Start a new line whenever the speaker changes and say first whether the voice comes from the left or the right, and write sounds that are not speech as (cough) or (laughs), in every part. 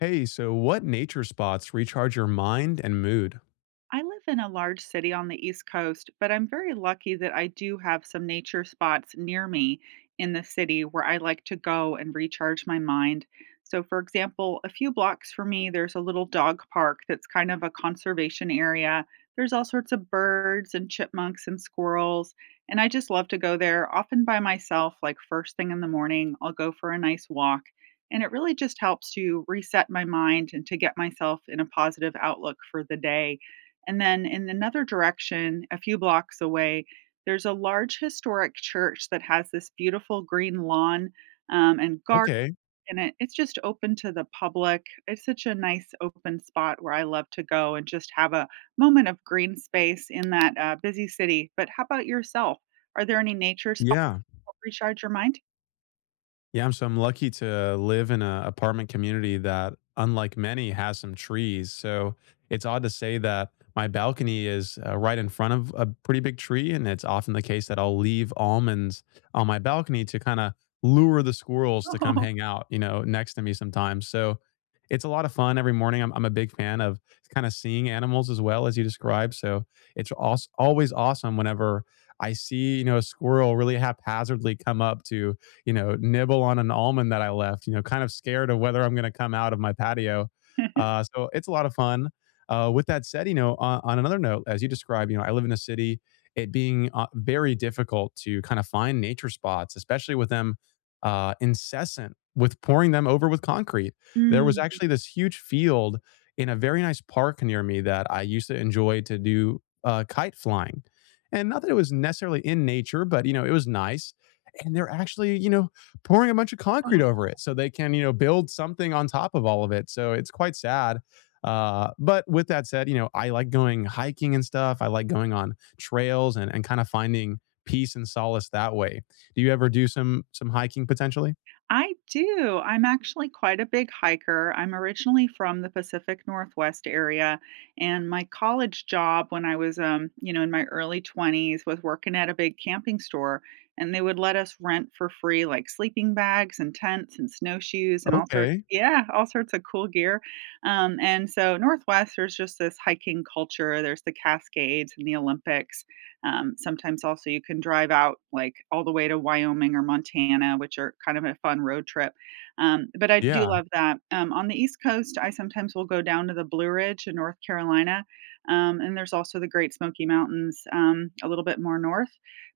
left: Hey, so what nature spots recharge your mind and mood?
right: I live in a large city on the East Coast, but I'm very lucky that I do have some nature spots near me in the city where I like to go and recharge my mind. So, for example, a few blocks from me, there's a little dog park that's kind of a conservation area. There's all sorts of birds and chipmunks and squirrels. And I just love to go there, often by myself, like first thing in the morning. I'll go for a nice walk. And it really just helps to reset my mind and to get myself in a positive outlook for the day. And then in another direction, a few blocks away, there's a large historic church that has this beautiful green lawn, and garden.
left: Okay.
right: And it's just open to the public. It's such a nice open spot where I love to go and just have a moment of green space in that busy city. But how about yourself? Are there any nature spots
left: Yeah.
right: that recharge your mind?
left: Yeah, I'm so I'm lucky to live in an apartment community that, unlike many, has some trees. So it's odd to say that my balcony is right in front of a pretty big tree, and it's often the case that I'll leave almonds on my balcony to kind of lure the squirrels to come
right: (laughs) Oh.
left: hang out, next to me sometimes. So it's a lot of fun every morning. I'm a big fan of kind of seeing animals as well as you described. So it's always awesome whenever I see, you know, a squirrel really haphazardly come up to, you know, nibble on an almond that I left, you know, kind of scared of whether I'm going to come out of my patio.
right: (laughs)
left: So it's a lot of fun. With that said, you know, on another note, as you described, you know, I live in a city, it being very difficult to kind of find nature spots, especially with them incessant with pouring them over with concrete. There was
right: Mm.
left: actually this huge field in a very nice park near me that I used to enjoy to do kite flying. And not that it was necessarily in nature, but you know, it was nice, and they're actually, you know, pouring a bunch of concrete over it
right: Oh.
left: so they can, you know, build something on top of all of it. So it's quite sad. But with that said, you know, I like going hiking and stuff. I like going on trails, and kind of finding peace and solace that way. Do you ever do some hiking potentially?
right: I do. I'm actually quite a big hiker. I'm originally from the Pacific Northwest area, and my college job when I was, you know, in my early 20s, was working at a big camping store, and they would let us rent for free, like, sleeping bags and tents and snowshoes and all sorts,
left: Okay.
right: yeah, all sorts of cool gear. And so Northwest, there's just this hiking culture. There's the Cascades and the Olympics. Sometimes also you can drive out, like, all the way to Wyoming or Montana, which are kind of a fun road trip, but I do
left: Yeah.
right: love that. On the East Coast, I sometimes will go down to the Blue Ridge in North Carolina, and there's also the Great Smoky Mountains, a little bit more north,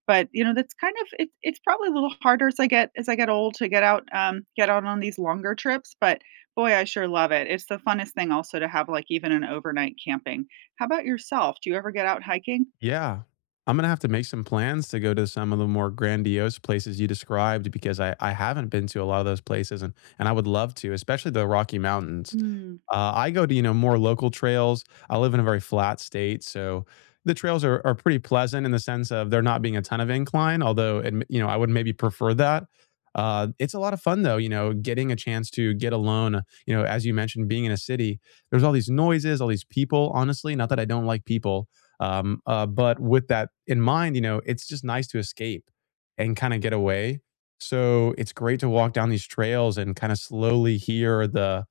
right: but, you know, that's kind of it's probably a little harder as I get old to get out on these longer trips, but boy, I sure love it. It's the funnest thing also to have, like, even an overnight camping. How about yourself? Do you ever get out hiking?
left: Yeah. I'm gonna have to make some plans to go to some of the more grandiose places you described because I haven't been to a lot of those places, and I would love to, especially the Rocky Mountains.
right: Hmm.
left: I go to, you know, more local trails. I live in a very flat state, so the trails are pretty pleasant in the sense of there not being a ton of incline, although, you know, I would maybe prefer that. It's a lot of fun though, you know, getting a chance to get alone, you know, as you mentioned, being in a city, there's all these noises, all these people, honestly, not that I don't like people, but with that in mind, you know, it's just nice to escape and kind of get away. So it's great to walk down these trails and kind of slowly hear the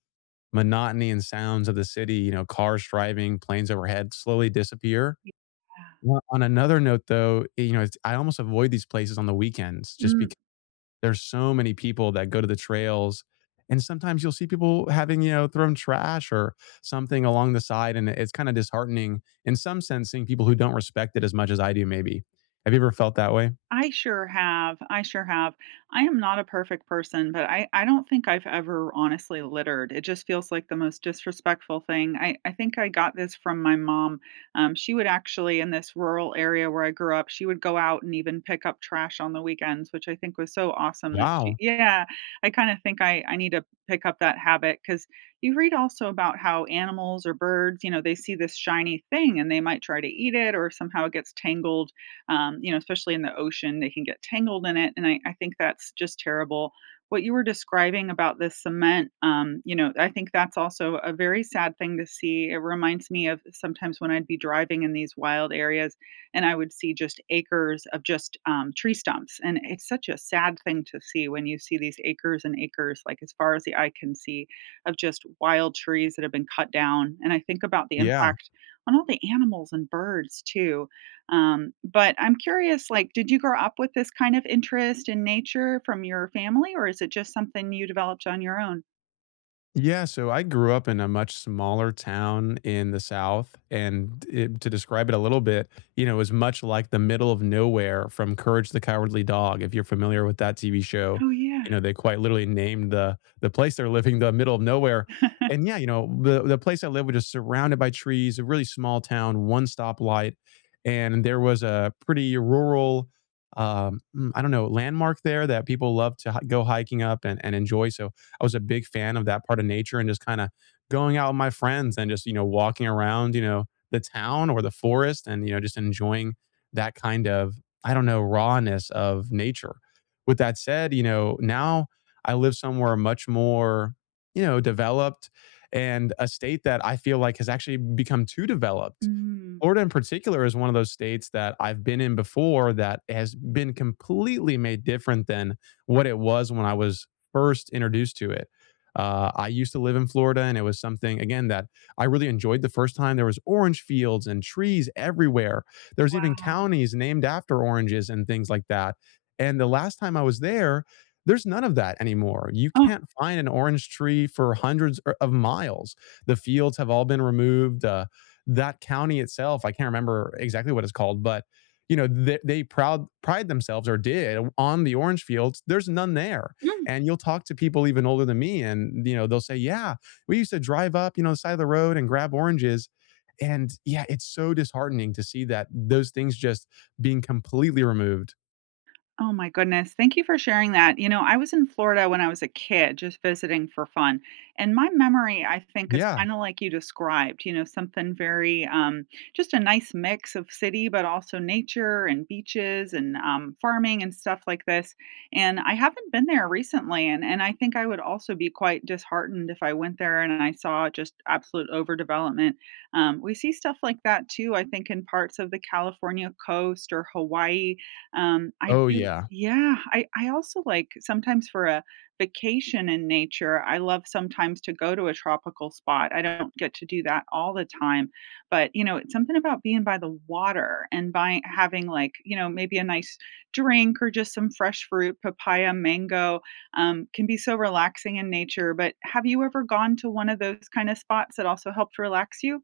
left: monotony and sounds of the city, you know, cars driving, planes overhead slowly disappear.
right: Yeah.
left: Well, on another note, though, you know, it's, I almost avoid these places on the weekends just
right: Mm,
left: because. There's so many people that go to the trails. And sometimes you'll see people having, you know, thrown trash or something along the side. And it's kind of disheartening in some sense seeing people who don't respect it as much as I do, maybe. Have you ever felt that way?
right: I sure have, I sure have. I am not a perfect person, but I don't think I've ever honestly littered. It just feels like the most disrespectful thing. I think I got this from my mom. She would actually, in this rural area where I grew up, she would go out and even pick up trash on the weekends, which I think was so awesome that she
left: Wow.
right: Yeah, I kind of think I need to pick up that habit because you read also about how animals or birds, you know, they see this shiny thing and they might try to eat it or somehow it gets tangled, you know, especially in the ocean, they can get tangled in it. And I think that's just terrible. What you were describing about the cement, you know, I think that's also a very sad thing to see. It reminds me of sometimes when I'd be driving in these wild areas and I would see just acres of just tree stumps. And it's such a sad thing to see when you see these acres and acres, like as far as the eye can see, of just wild trees that have been cut down. And I think about the
left: Yeah.
right: impact on all the animals and birds too. But I'm curious, like, did you grow up with this kind of interest in nature from your family, or is it just something you developed on your own?
left: Yeah, so I grew up in a much smaller town in the South, and it, to describe it a little bit, you know, it was much like the middle of nowhere from Courage the Cowardly Dog. If you're familiar with that TV show,
right: Oh, yeah.
left: you know they quite literally named the place they're living the middle of nowhere. And
right: (laughs)
left: yeah, you know, the place I lived was just surrounded by trees, a really small town, one stoplight, and there was a pretty rural, I don't know, landmark there that people love to go hiking up and enjoy. So I was a big fan of that part of nature and just kind of going out with my friends and just, you know, walking around, you know, the town or the forest, and, you know, just enjoying that kind of, I don't know, rawness of nature. With that said, you know, now I live somewhere much more, you know, developed, and a state that I feel like has actually become too developed.
right: Mm,
left: Florida in particular is one of those states that I've been in before that has been completely made different than what it was when I was first introduced to it. I used to live in Florida, and it was something again that I really enjoyed the first time. There was orange fields and trees everywhere. There's even
right: wow.
left: counties named after oranges and things like that. And the last time I was there, there's none of that anymore. You
right: Oh.
left: can't find an orange tree for hundreds of miles. The fields have all been removed. That county itself, I can't remember exactly what it's called, but you know they proud pride themselves, or did, on the orange fields. There's none there.
right: Mm.
left: And you'll talk to people even older than me, and you know they'll say yeah, we used to drive up, you know, the side of the road and grab oranges. And yeah, it's so disheartening to see that those things just being completely removed.
right: Oh my goodness. Thank you for sharing that. You know, I was in Florida when I was a kid, just visiting for fun. And my memory, I think, is
left: Yeah.
right: kind of like you described, you know, something very, just a nice mix of city, but also nature and beaches and farming and stuff like this. And I haven't been there recently. And I think I would also be quite disheartened if I went there and I saw just absolute overdevelopment. We see stuff like that too, I think, in parts of the California coast or Hawaii, I
left: Oh,
right: do,
left: yeah.
right: yeah, I also like sometimes for a vacation in nature, I love sometimes to go to a tropical spot. I don't get to do that all the time, but, you know, it's something about being by the water and by having, like, you know, maybe a nice drink or just some fresh fruit, papaya, mango, can be so relaxing in nature, but have you ever gone to one of those kinda spots that also helped relax you?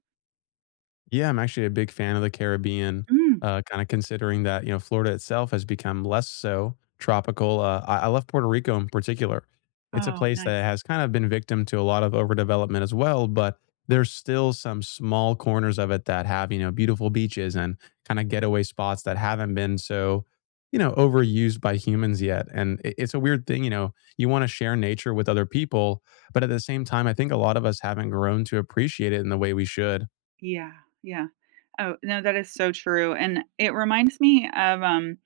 left: Yeah, I'm actually a big fan of the Caribbean.
right: Mm.
left: Kinda considering that, you know, Florida itself has become less so tropical. I love Puerto Rico in particular. It's a
right: Oh,
left: place that
right: nice.
left: has kind of been victim to a lot of overdevelopment as well, but there's still some small corners of it that have, you know, beautiful beaches and kinda getaway spots that haven't been so, you know, overused by humans yet. And I it's a weird thing, you know, you wanna share nature with other people, but at the same time, I think a lot of us haven't grown to appreciate it in the way we should.
right: Yeah, yeah. Oh, no, that is so true, and it reminds me of,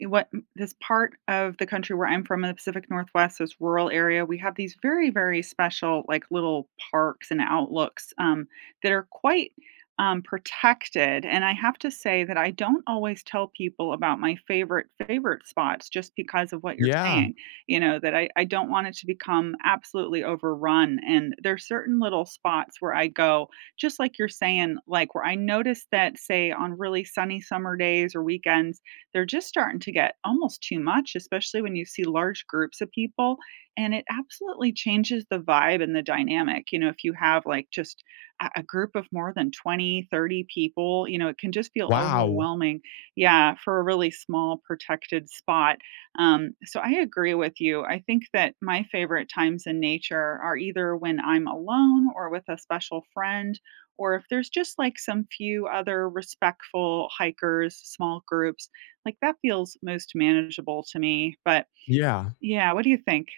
right: what this part of the country where I'm from in the Pacific Northwest, this rural area, we have these very, very special, like, little parks and outlooks, that are quite, protected, and I have to say that I don't always tell people about my favorite, favorite spots just because of what you're
left: Yeah.
right: saying, you know, that I don't want it to become absolutely overrun, and there's certain little spots where I go, just like you're saying, like, where I notice that, say, on really sunny summer days or weekends, they're just starting to get almost too much, especially when you see large groups of people. And it absolutely changes the vibe and the dynamic. You know, if you have like just a group of more than 20, 30 people, you know, it can just feel
left: Wow.
right: overwhelming. Yeah, for a really small protected spot. So I agree with you. I think that my favorite times in nature are either when I'm alone or with a special friend, or if there's just like some few other respectful hikers, small groups like, that feels most manageable to me, but
left: Yeah.
right: yeah, what do you think?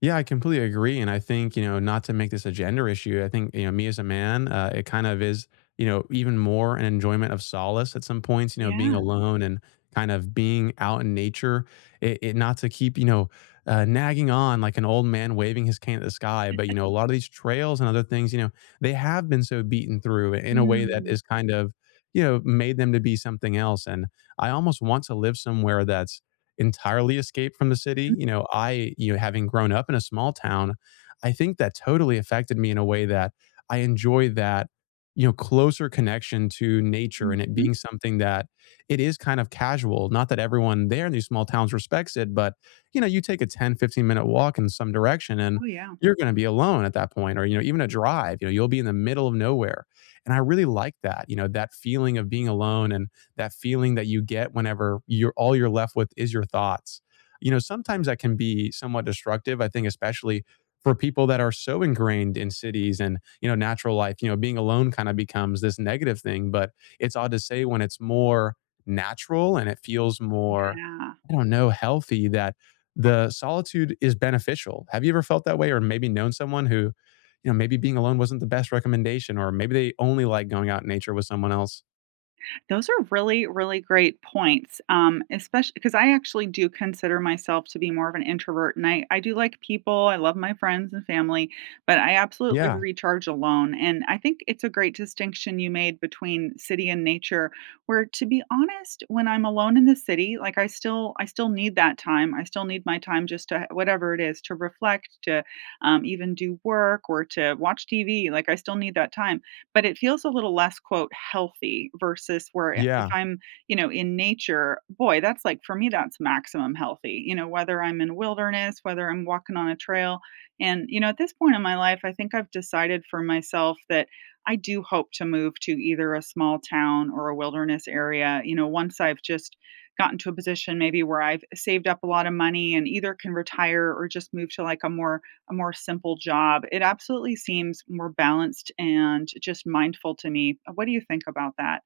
left: Yeah, I completely agree, and I think, you know, not to make this a gender issue, I think, you know, me as a man, it kind of is, you know, even more an enjoyment of solace at some points, you know, being
right: Yeah.
left: alone and kind of being out in nature. It, not to keep, you know, nagging on like an old man waving his cane at the sky, but, you know, a
right: (laughs)
left: lot of these trails and other things, you know, they have been so beaten through in a way that
right: Mm.
left: is kind of, you know, made them to be something else. And I almost want to live somewhere that's entirely escape from the city. You know, I, you know, having grown up in a small town, I think that totally affected me in a way that I enjoy that, you know, closer connection to nature, and it
right: Mhm.
left: being something that it is kind of casual. Not that everyone there in these small towns respects it, but you know, you take a 10, 15 minute walk in some direction and
right: Oh, yeah.
left: you're going to be alone at that point, or, you know, even a drive, you know, you'll be in the middle of nowhere. And I really like that, you know, that feeling of being alone, and that feeling that you get whenever you're all you're left with is your thoughts. You know, sometimes that can be somewhat destructive. I think especially for people that are so ingrained in cities, and you know, natural life, you know, being alone kind of becomes this negative thing. But it's odd to say when it's more natural and it feels more,
right: Yeah.
left: I don't know, healthy, that the solitude is beneficial. Have you ever felt that way? Or maybe known someone who, you know, maybe being alone wasn't the best recommendation, or maybe they only like going out in nature with someone else?
right: Those are really, really great points. Especially because I actually do consider myself to be more of an introvert and I do like people. I love my friends and family, but I absolutely
left: Yeah.
right: recharge alone. And I think it's a great distinction you made between city and nature, where to be honest, when I'm alone in the city, like I still need that time. I still need my time just to whatever it is, to reflect, to even do work or to watch TV. Like I still need that time, but it feels a little less, quote, "healthy," versus where if
left: Yeah.
right: I'm, you know, in nature, boy, that's like for me, that's maximum healthy, you know, whether I'm in wilderness, whether I'm walking on a trail, and, you know, at this point in my life, I think I've decided for myself that I do hope to move to either a small town or a wilderness area, you know, once I've just gotten to a position maybe where I've saved up a lot of money and either can retire or just move to, like, a more simple job. It absolutely seems more balanced and just mindful to me. What do you think about that?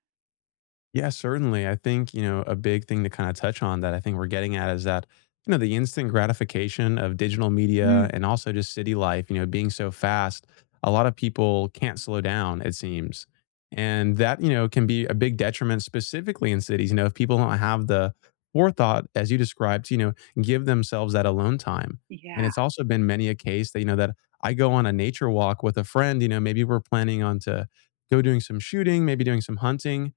left: Yeah, certainly. I think, you know, a big thing to kind of touch on that I think we're getting at is that, you know, the instant gratification of digital media
right: Mm,
left: and also just city life, you know, being so fast, a lot of people can't slow down, it seems. And that, you know, can be a big detriment specifically in cities. You know, if people don't have the forethought, as you described, to, you know, give themselves that alone time. And
right: yeah.
left: it's also been many a case that, you know, that I go on a nature walk with a friend, you know, maybe we're planning on to go doing some shooting, maybe doing some hunting,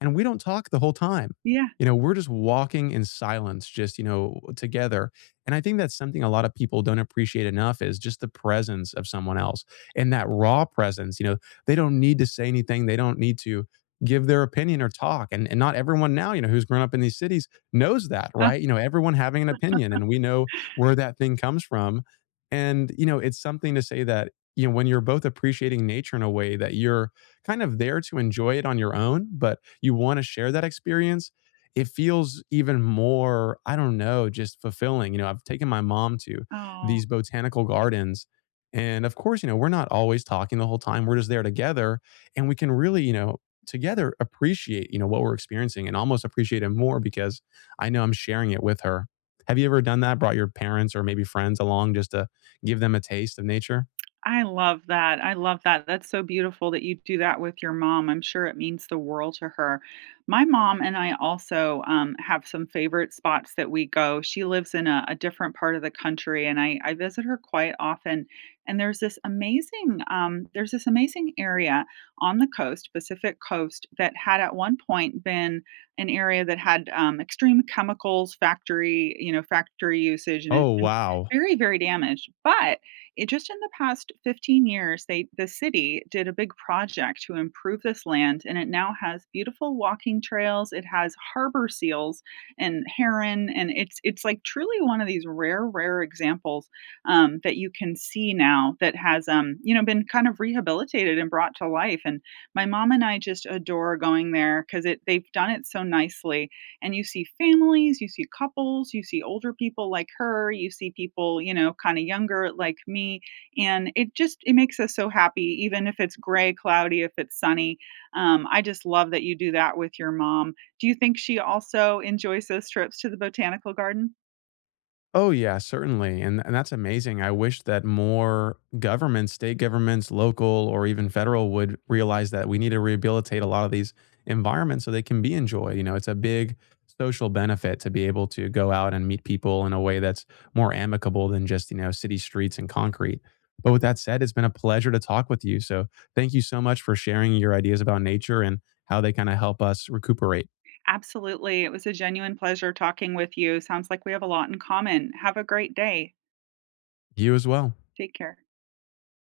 left: and we don't talk the whole time.
right: Yeah.
left: You know, we're just walking in silence, just, you know, together. And I think that's something a lot of people don't appreciate enough is just the presence of someone else, and that raw presence. You know, they don't need to say anything, they don't need to give their opinion or talk. And not everyone now, you know, who's grown up in these cities knows that,
right: Uh,
left: right? You know, everyone having an opinion, and we know where that thing comes from. And you know, it's something to say that, you know, when you're both appreciating nature in a way that you're kind of there to enjoy it on your own, but you want to share that experience, it feels even more, I don't know, just fulfilling. You know, I've taken my mom to
right: oh.
left: these botanical gardens. And of course, you know, we're not always talking the whole time. We're just there together, and we can really, you know, together appreciate, you know, what we're experiencing, and almost appreciate it more because I know I'm sharing it with her. Have you ever done that? Brought your parents or maybe friends along just to give them a taste of nature?
right: I love that. I love that. That's so beautiful that you do that with your mom. I'm sure it means the world to her. My mom and I also, have some favorite spots that we go. She lives in a different part of the country, and I visit her quite often. And there's this amazing area on the coast, Pacific coast, that had at one point been an area that had, extreme chemicals factory, you know, factory usage, and
left: Oh,
right: it's been
left: wow.
right: very, very damaged. But it just in the past 15 years, they the city did a big project to improve this land and it now has beautiful walking trails, it has harbor seals and heron, and it's like truly one of these rare, rare examples, that you can see now that has, you know, been kind of rehabilitated and brought to life, and my mom and I just adore going there because it they've done it so nicely and you see families, you see couples, you see older people like her, you see people, you know, kind of younger like me, and it just it makes us so happy even if it's gray, cloudy, if it's sunny. I just love that you do that with your mom. Do you think she also enjoys those trips to the botanical garden?
left: Oh, yeah, certainly, and that's amazing. I wish that more governments, state governments, local, or even federal would realize that we need to rehabilitate a lot of these environments so they can be enjoyed. You know, it's a big social benefit to be able to go out and meet people in a way that's more amicable than just, you know, city streets and concrete. But with that said, it's been a pleasure to talk with you. So thank you so much for sharing your ideas about nature and how they kind of help us recuperate.
right: Absolutely. It was a genuine pleasure talking with you. Sounds like we have a lot in common. Have a great day.
left: You as well.
right: Take care.